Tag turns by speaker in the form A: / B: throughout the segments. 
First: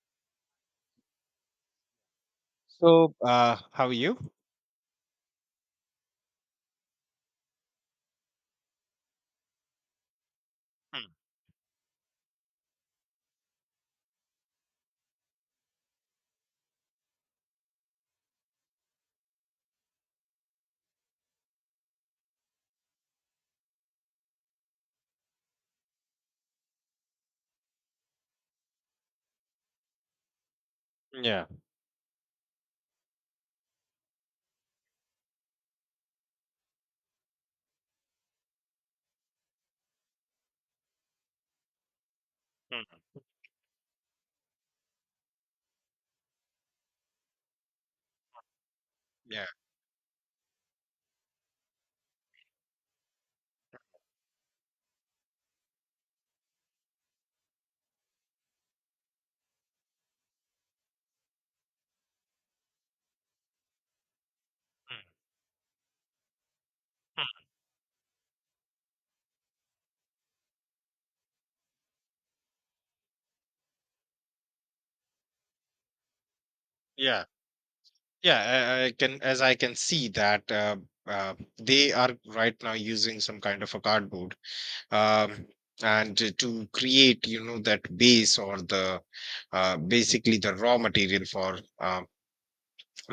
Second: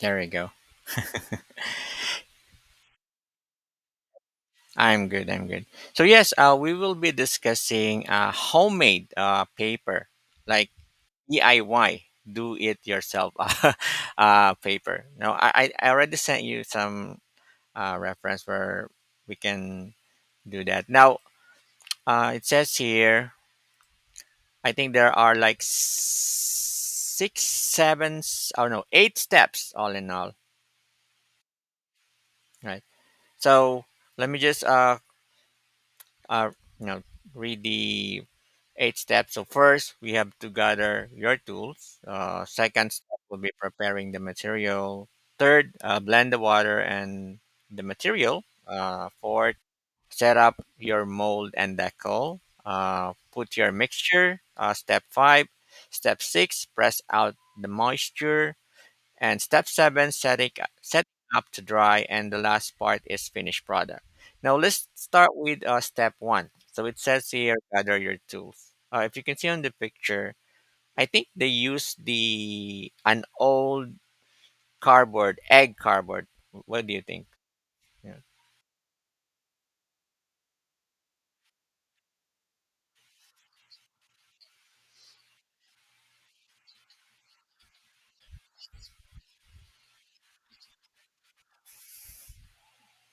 A: There we go.
B: So, how are you?
A: I'm good. I'm good. So yes, we will be discussing homemade paper, like
B: Hmm,
A: DIY, do it yourself paper. Now, I already sent you some reference where we can do that. Now, it says here, I think there are like six, seven, oh no, eight steps all in all,
B: Yeah.
A: right? So let me just uh you know read the eight steps. So first, we have to gather your tools. Second
B: hmm,
A: step will be preparing the material. Third, blend the water and the material.
B: Yeah.
A: Fourth, set up your mold and decal. Put your mixture. Step five. Step six, press out the moisture, and step seven, setting up to dry, and the last part is finished product. Now let's
B: hmm,
A: start with step one. So it says
B: hmm,
A: here, gather your tools. If you can see on the picture, I think they use the an old cardboard, egg cardboard. What do you
B: Yeah.
A: think? Yeah,
B: Yeah. I can, as I can see that they are right now using some kind of a cardboard. um, and to create, you know, that base or the basically the raw material for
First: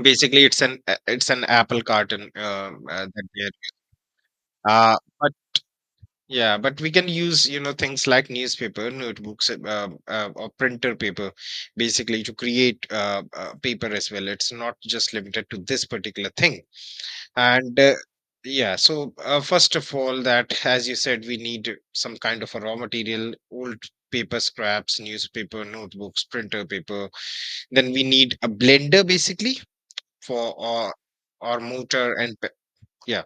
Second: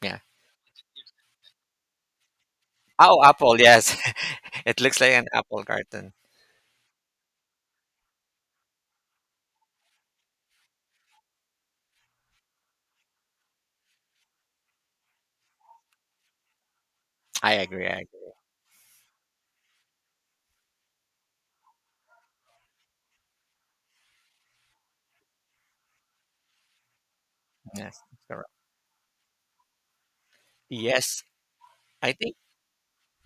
A: yeah.
B: basically, it's an apple carton that
A: Oh,
B: they're
A: apple, yes. It
B: uh,
A: looks like an apple carton.
B: yeah, but we can use, you know, things like newspaper, notebooks, or printer paper, basically to create paper as well. It's not just limited to this particular thing.
A: i
B: And
A: agree i agree
B: yeah, so first of all, that as you said, we need some kind of a raw material, old paper scraps, newspaper, notebooks, printer paper. Then
A: Yes,
B: we
A: that's
B: need a
A: correct.
B: blender, basically, for
A: Yes.
B: or
A: i
B: motor
A: think
B: and yeah,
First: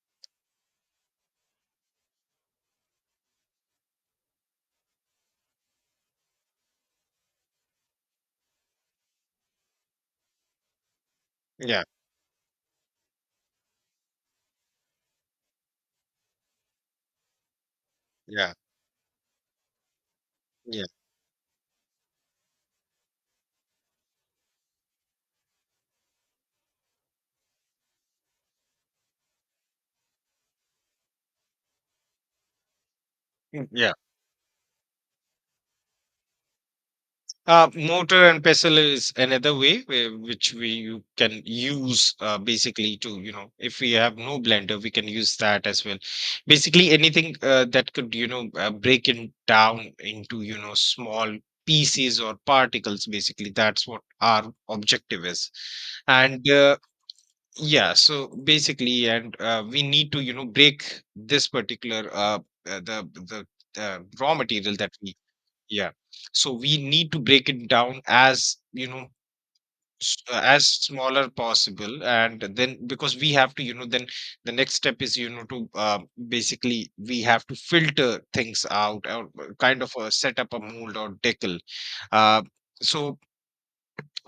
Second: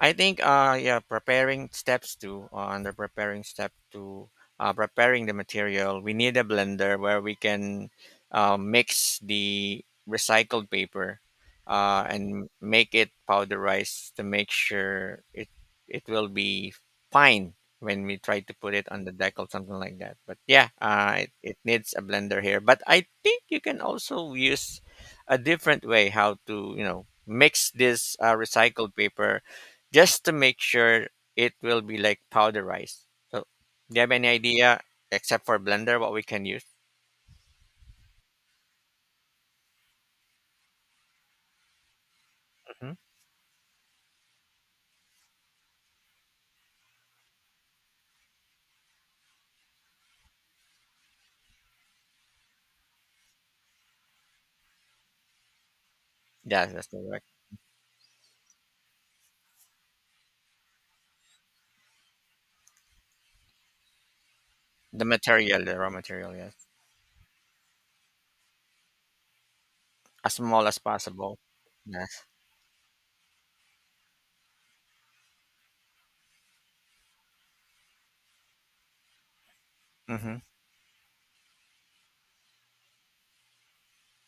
A: I think uh yeah, preparing steps to under preparing step to preparing the material, we need a blender where we can mix the recycled paper
B: yeah,
A: and make it powderized to make sure it will be fine when we try
B: yeah,
A: to put it on the deck or something like that. But yeah,
B: yeah.
A: it needs a blender here. But I think you can also use a different way how to, you know, mix this recycled paper, just to make sure it will be like powder rice. So,
B: Yeah,
A: do you have any idea, except for blender, what we can use?
B: Motor and pestle is another way where, which we you can use
A: Hmm.
B: basically to, you know, if we have no blender, we can use that as well. Basically anything that could, you know, break it down into, you know, small pieces or particles. Basically that's what our objective is. And
A: Yes, that's correct.
B: yeah, so basically and we need to, you know, break this particular the raw material that
A: The
B: we
A: material, the
B: yeah.
A: raw material,
B: So
A: yes,
B: we need to break it down as, you know,
A: as small
B: as
A: as
B: smaller
A: possible.
B: possible.
A: Yes.
B: And then because we have to, you know, then the next step is, you know, to basically we have to filter things out or kind of
A: Mm-hmm.
B: set up a mold or decal. Uh, so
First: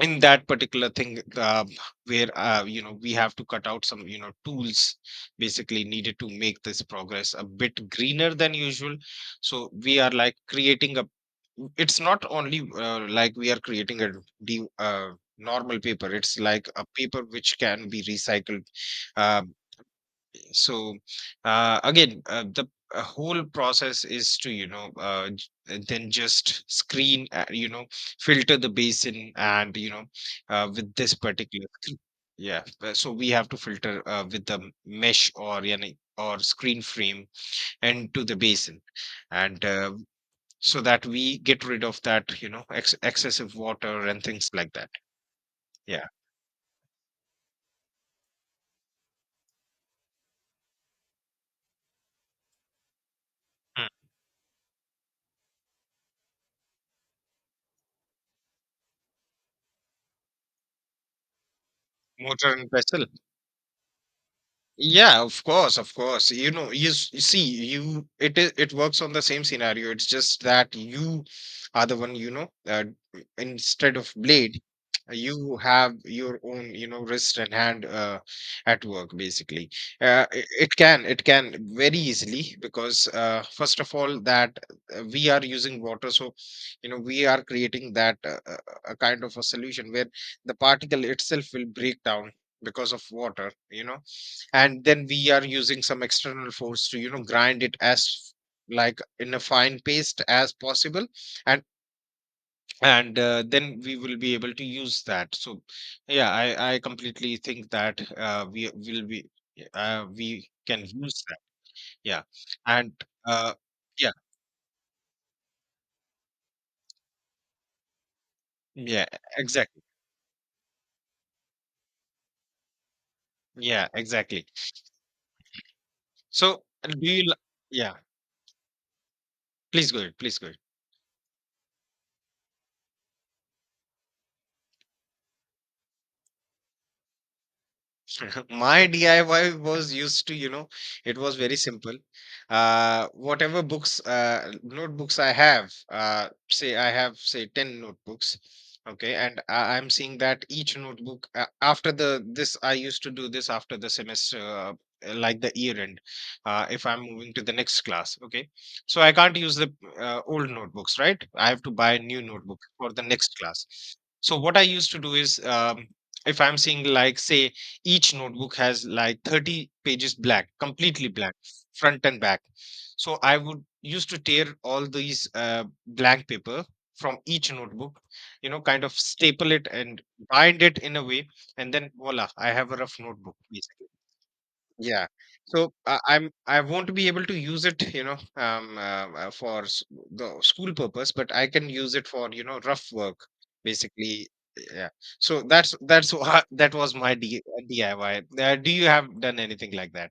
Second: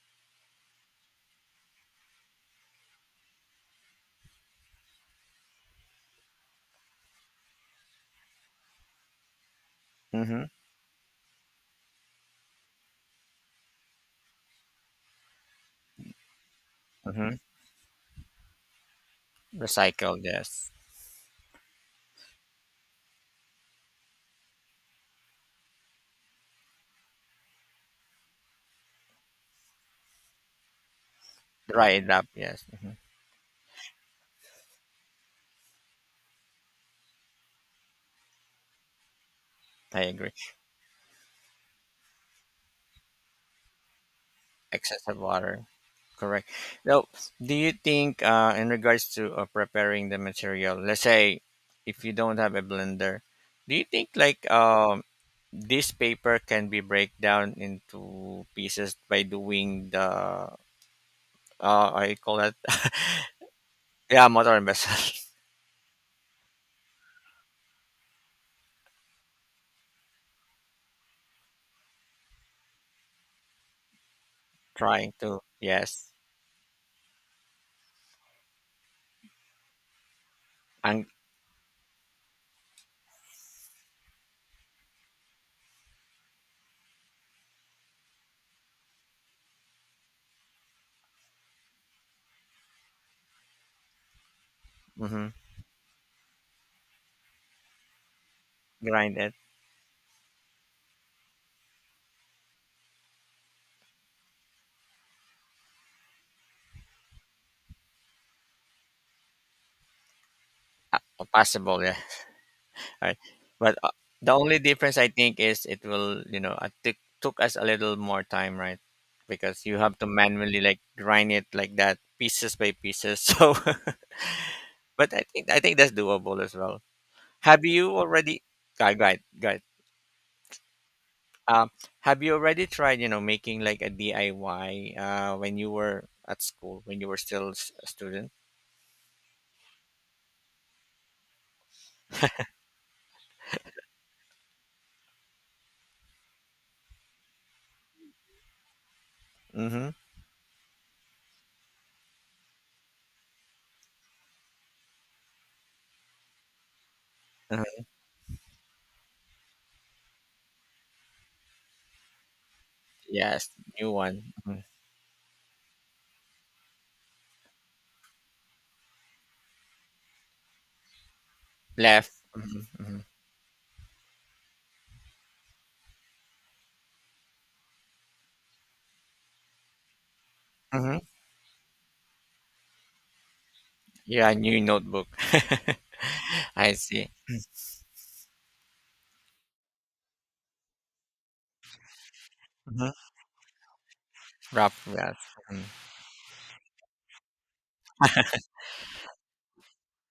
B: in that particular thing where you know, we have to cut out some, you know, tools basically needed to make this progress a bit greener than usual. So we are like
A: Mm-hmm.
B: creating a, it's not only like we are creating a de- uh, normal paper, it's like a paper
A: Mm-hmm.
B: which can be recycled. uh,
A: Recycle, yes.
B: so again the whole process is to, you know, then just screen, you know, filter the basin and you know with this particular
A: Dry it up,
B: yeah,
A: yes. Hmm.
B: so we have to filter with the mesh or you know, or screen frame into the basin. And
A: I agree.
B: so that we get rid of that, you know, excessive water and things like that.
A: Excessive water,
B: Yeah.
A: correct. Now, do you think, in regards to preparing the material, let's say if you don't have a blender, do you
B: Mm.
A: think like this paper can be break down into pieces by doing the I call
B: Motor
A: that
B: and vessel.
A: yeah, motor and vessel.
B: Yeah, of course, of course. You know, you, you see, you, it is, it works on the same scenario. It's just that you are the one, you know, instead of blade,
A: Trying to,
B: you have
A: yes.
B: your own, you know, wrist and hand at work basically. It can
A: And
B: it can very easily because first of all that we are using water, so you know, we are creating that a kind of a solution where the particle itself will break down because of water, you know, and then
A: mhm,
B: we are using some external force to, you know, grind it as like
A: grind
B: in
A: it.
B: a fine paste as possible. And then we will be able to use that. So yeah, I completely think that we will be we can use that.
A: Possible, yeah.
B: Yeah. and
A: Right.
B: uh,
A: But
B: yeah,
A: the only difference I think is it will, you know, it took us a little more time, right?
B: yeah,
A: Because you
B: exactly,
A: have to manually like grind it like that, pieces by pieces. So
B: yeah, exactly.
A: but I think that's doable as
B: So
A: well.
B: do you
A: Have you
B: yeah,
A: already, go ahead, go ahead, go ahead.
B: please go ahead, please go ahead.
A: Um, have you already tried, you know, making like a DIY when you were at school, when you were still a student?
B: My DIY was used to, you know, it was very simple. Whatever books, notebooks I have, say I have, say, 10 notebooks. Okay. And I,
A: Mm-hmm.
B: I'm seeing that each notebook, after the, this, I used to do this after the semester, like the year end, if I'm moving to the next
A: uh
B: class. Okay. So I can't use the old notebooks, right? I have to buy a new notebook for the next
A: Yes,
B: class.
A: new one.
B: So what I
A: Mhm.
B: used to do is, if I'm seeing like say each notebook has like 30 pages black, completely black, front
A: Left.
B: and back.
A: Mm-hmm.
B: So I would used to tear all these blank paper from each notebook, you know, kind of staple it and bind it in
A: Hmm.
B: a way, and then voila, I have a rough notebook basically.
A: Yeah, new
B: Yeah.
A: notebook.
B: So I I'm I
A: I
B: won't be
A: see.
B: able to use it, you know, for the school purpose, but I can use it for, you know, rough
A: Hmm.
B: work, basically. Yeah.
A: Rough, yes.
B: So
A: Mhm.
B: that's that was my D DIY. Do you have done anything like that?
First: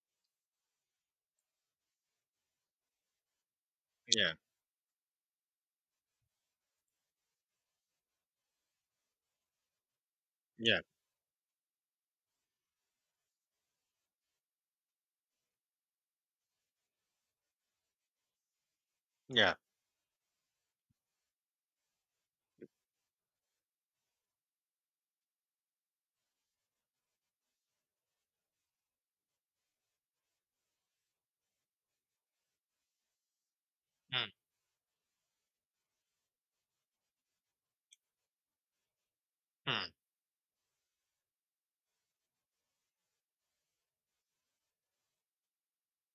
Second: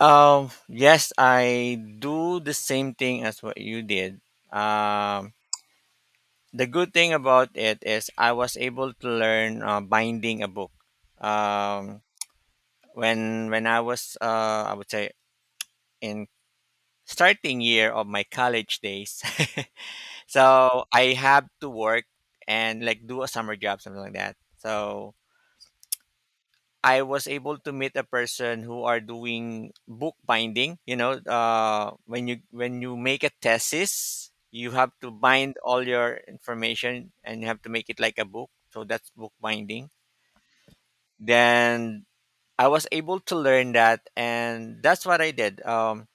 A: Yes, I do the same thing as what you did.
B: Yeah.
A: Um, the good thing about it is I was able to learn binding a book.
B: Yeah.
A: Um, when I was, I would say, in starting year of my college days.
B: Yeah.
A: So I have to work and like do a summer job, something like that. So I was able to meet a person who are doing bookbinding. You know, when you make a
B: Mm,
A: thesis, you have to bind all your information and you have to make it like a book. So that's
B: mm,
A: bookbinding. Then I was able to learn that, and that's what I did. Um,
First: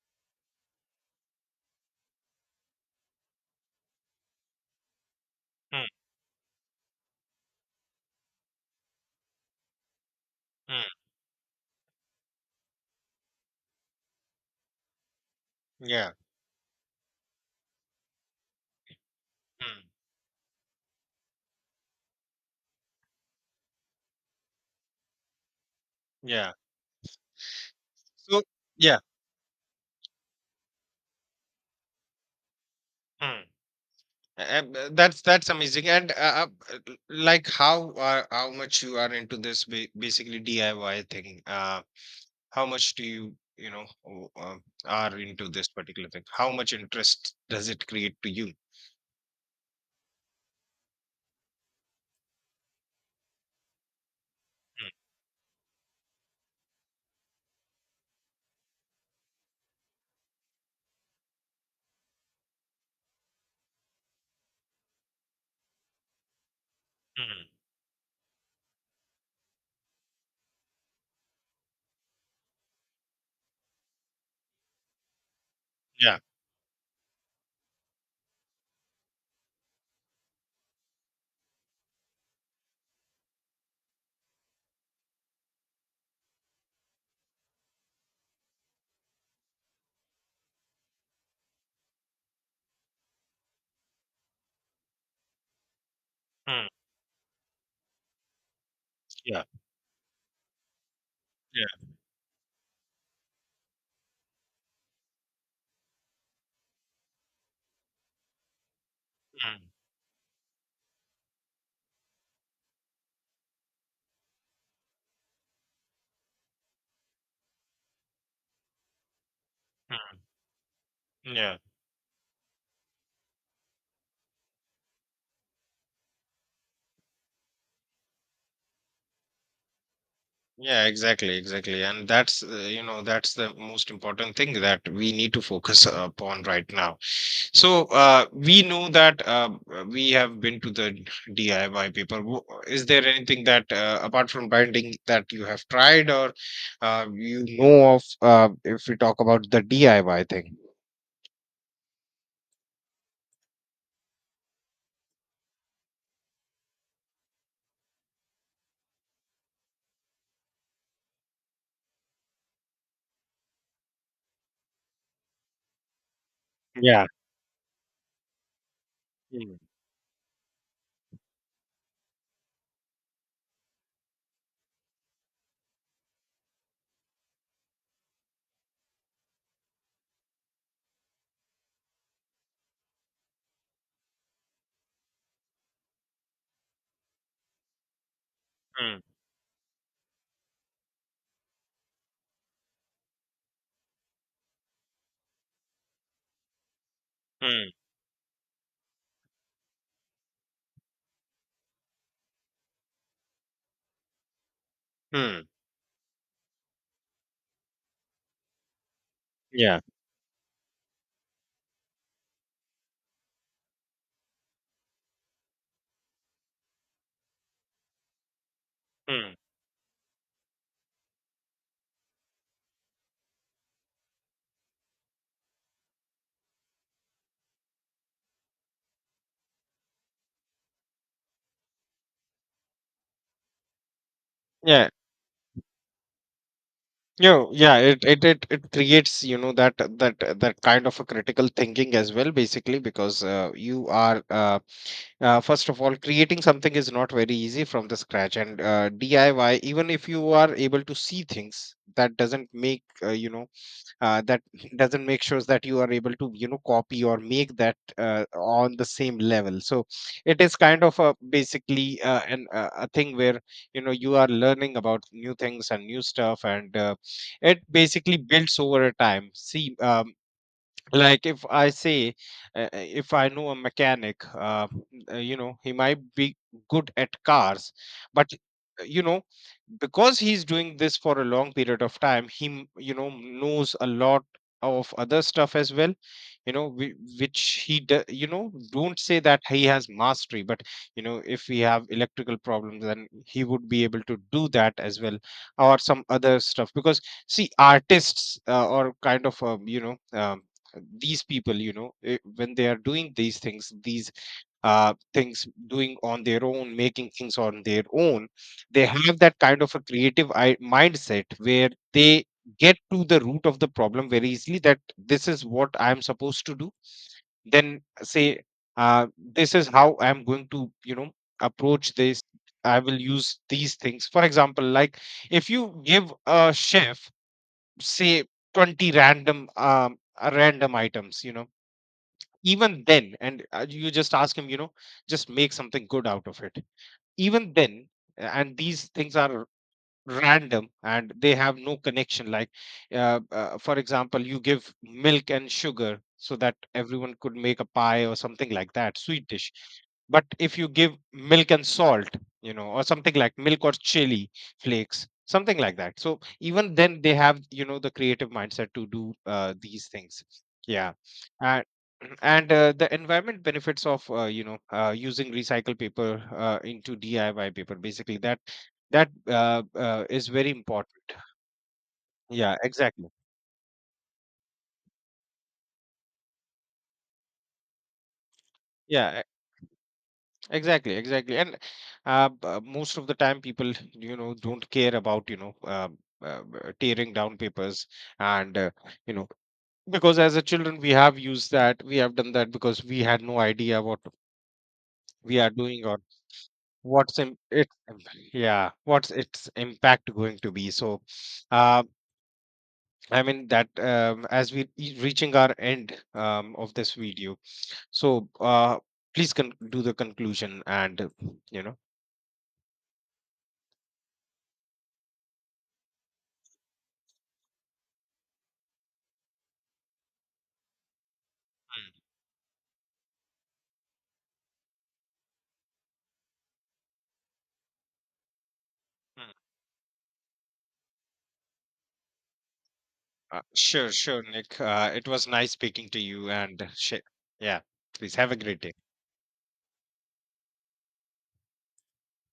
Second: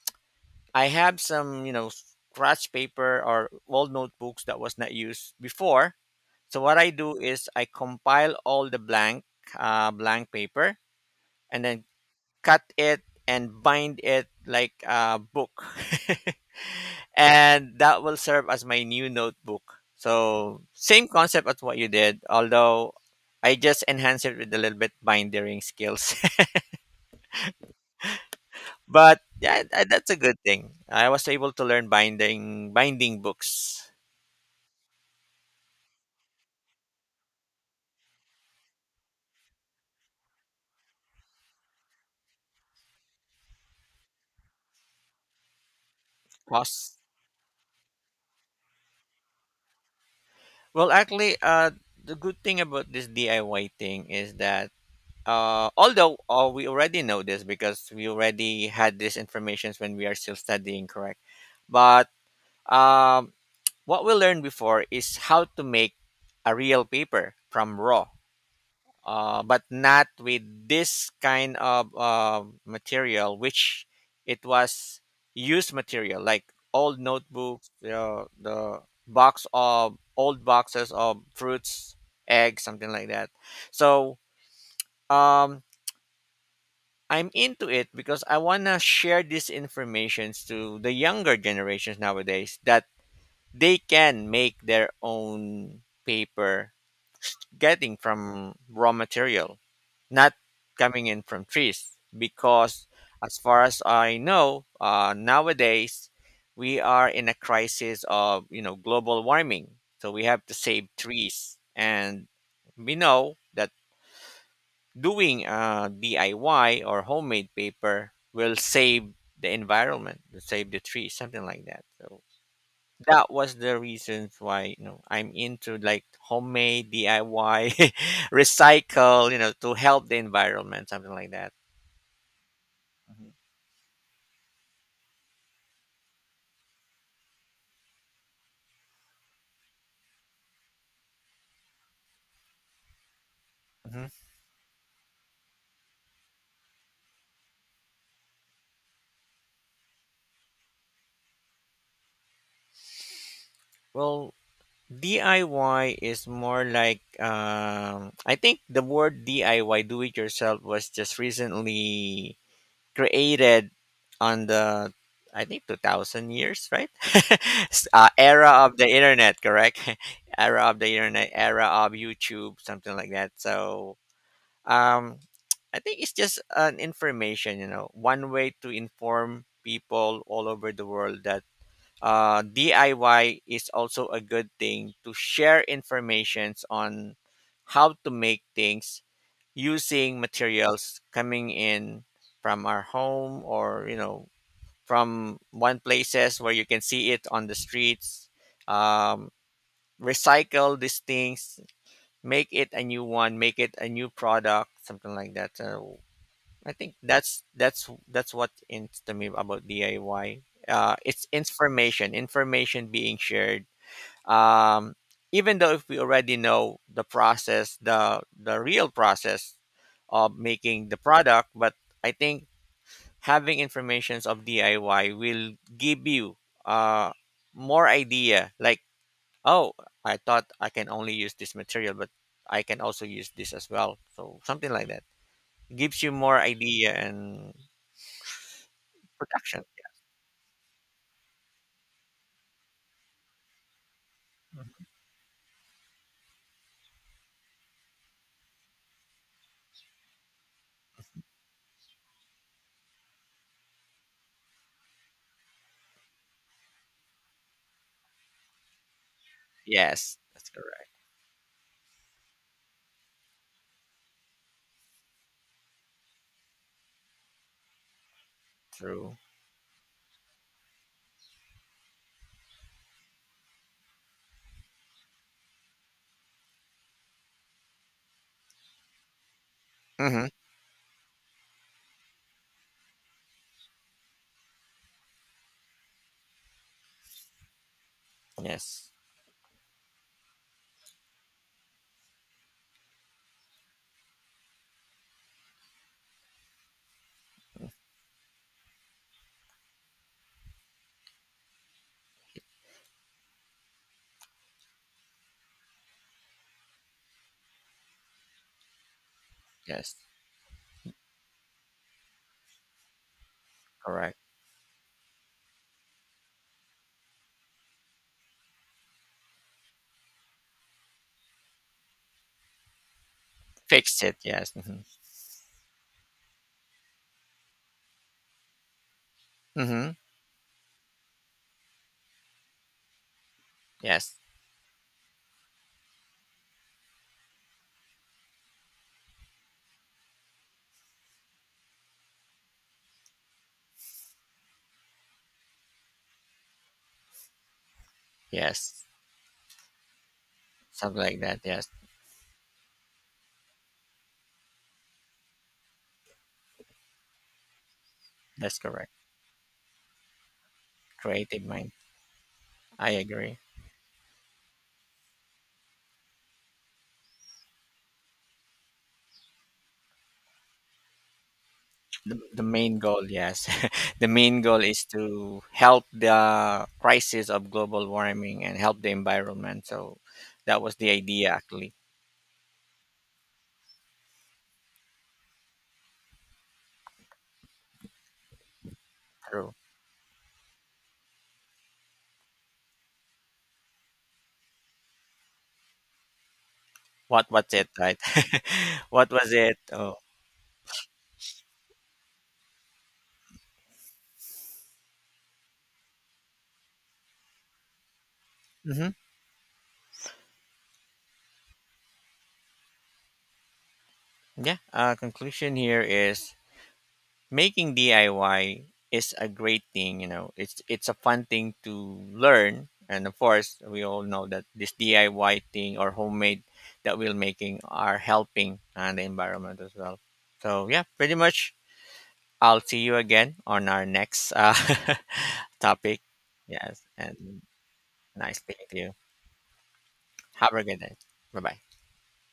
A: I have some, you know, scratch paper or old notebooks that was not used
B: mm,
A: before. So what I do is I compile all the blank, blank paper,
B: mm,
A: and then cut it and bind it like a book,
B: yeah.
A: and that will serve as my new
B: Mm,
A: notebook. So same concept as what you did, although I just enhanced it with a little bit binding skills.
B: yeah. So yeah.
A: But yeah, that's a good thing. I was able to learn binding
B: Mm.
A: books.
B: That's amazing, and like how much you are into this basically DIY thing. How much do you, you know, are into this particular thing, how much interest does it create to you?
A: Well, actually, the good thing about this DIY thing is that
B: Mm,
A: although we already know this because we already had this information when we are still studying, correct? But um, what we learned before is how to make a real paper
B: mm,
A: from raw, but not with this kind of material, which it was used
B: Yeah.
A: material like old notebooks, the box of old boxes of fruits, eggs, something like that. So um, I'm into it because I wanna share these informations to the younger generations nowadays, that they can make their own
B: mm,
A: paper getting from raw
B: Yeah.
A: material, not coming in from
B: Yeah.
A: trees, because as far as I know, nowadays we are in a crisis of, you know, global
B: mm,
A: warming, so we have to save trees, and we know that doing DIY or homemade paper will save the environment, will save the trees,
B: mm,
A: something
B: Yeah.
A: like that. So that was the reasons why, you know, I'm into like homemade DIY, recycle, you know, to help the
B: Yeah,
A: environment, something like
B: exactly,
A: that.
B: exactly. And that's you know, that's the most important thing that we need to focus upon right now. So we know that we have been to the DIY paper. Is there anything that
A: Mhm.
B: apart from binding that you have tried or you know of if we talk about the DIY thing?
A: Well, DIY is more like I think the word DIY, do it yourself, was just recently created on the, I think, 2000 years, right?
B: Yeah.
A: Era of the internet,
B: Mm,
A: correct? Era of the internet, era of YouTube, something like that. So um, I think it's just an information, you know, one way to inform people all over the world that DIY is also a good thing to share informations on how to make things
B: mm,
A: using materials coming in from our home, or, you know, from one places where you can see it on the
B: mm,
A: streets. Um, recycle these things, make it a new one, make it a new product, something like
B: mm.
A: that, I think that's what ins me about
B: Yeah.
A: DIY. It's information, information being shared. Um, even though if we already know the process, the real
B: Mm.
A: process of making the product, but I think having informations of DIY will give you uh, more idea. Like, oh, I thought I can only use this material, but I can also use this as well. So something like
B: Yeah.
A: that gives you more idea,
B: You,
A: and
B: yeah, it creates, you know,
A: production.
B: that that kind of a critical thinking as well, basically, because you are first of all, creating something is not very easy from the scratch, and DIY. Even if you are able to see things, that doesn't make you know that doesn't make sure that you are able to, you know, copy or make that on the same level. So
A: Yes,
B: it
A: that's
B: is kind
A: correct.
B: of a basically an a thing where, you know, you are learning about new things and new stuff, and it basically builds over a
A: True.
B: time. See, like if I say if I know a mechanic, you know, he might be good at cars, but you know, because
A: Hmm.
B: he's doing this for a long period of time, he you know, knows a lot of other stuff as well, you know, which he you know,
A: Yes.
B: don't say that he has mastery, but you know, if we have electrical problems, then he would be able to do that as well or some other stuff. Because see, artists or kind of these people, you know, when they are doing these things, these things, doing on their own, making things on their own, they have that kind of a
A: Yes.
B: creative mindset where they get to the root of the problem
A: Correct.
B: very easily, that this is what I am supposed to do, then say uh, this is how I am going to, you know, approach this. I will use these
A: Fixed
B: things,
A: it.
B: for
A: Yes.
B: example,
A: Hmm.
B: like if you give a chef say 20 random
A: Hmm.
B: random items, you know, even then, and you just
A: Yes.
B: ask him, you know, just make something good out of it, even then and these things are random and they have no connection like for example, you give milk and sugar so that everyone could make a pie or something like
A: Yes.
B: that sweet dish, but if you give
A: Something like that.
B: milk and
A: Yes.
B: salt, you know, or something like milk or chili flakes, something like that, so even then they have, you know, the creative
A: That's
B: mindset to
A: correct.
B: do these things, yeah.
A: Creative
B: And
A: mind.
B: and the
A: I agree.
B: environment benefits of using recycled paper into DIY paper basically, that that is very important.
A: The
B: Yeah,
A: main goal,
B: exactly.
A: yes. The main goal is to help the crisis of global warming and help the
B: Yeah,
A: environment. So that was the
B: exactly,
A: idea,
B: exactly. And
A: actually.
B: most of the time, people, you know, don't care about, you know, tearing down papers and, you know,
A: True.
B: because as a children, we have used that, we have done that because we had no idea what we are doing or what's
A: What was
B: it,
A: it, right?
B: yeah, what's
A: What was
B: its
A: it? Oh.
B: impact going to be. So, uh, I mean that as we reaching our end of this video. So,
A: Hmm.
B: please do the conclusion and, you know.
A: Yeah. Conclusion here is making DIY is a great thing, you know. It's a fun thing to learn, and of course, we all know that this DIY thing or homemade that we're making are helping and the
B: Mm, mm.
A: environment as well. So yeah, pretty much. I'll see you again on our
B: Sure, sure,
A: next
B: Nick. It was nice speaking to
A: topic.
B: you and,
A: Yes, and
B: yeah, please have a
A: nice
B: great
A: speaking
B: day.
A: to you. Have a good day. Bye bye.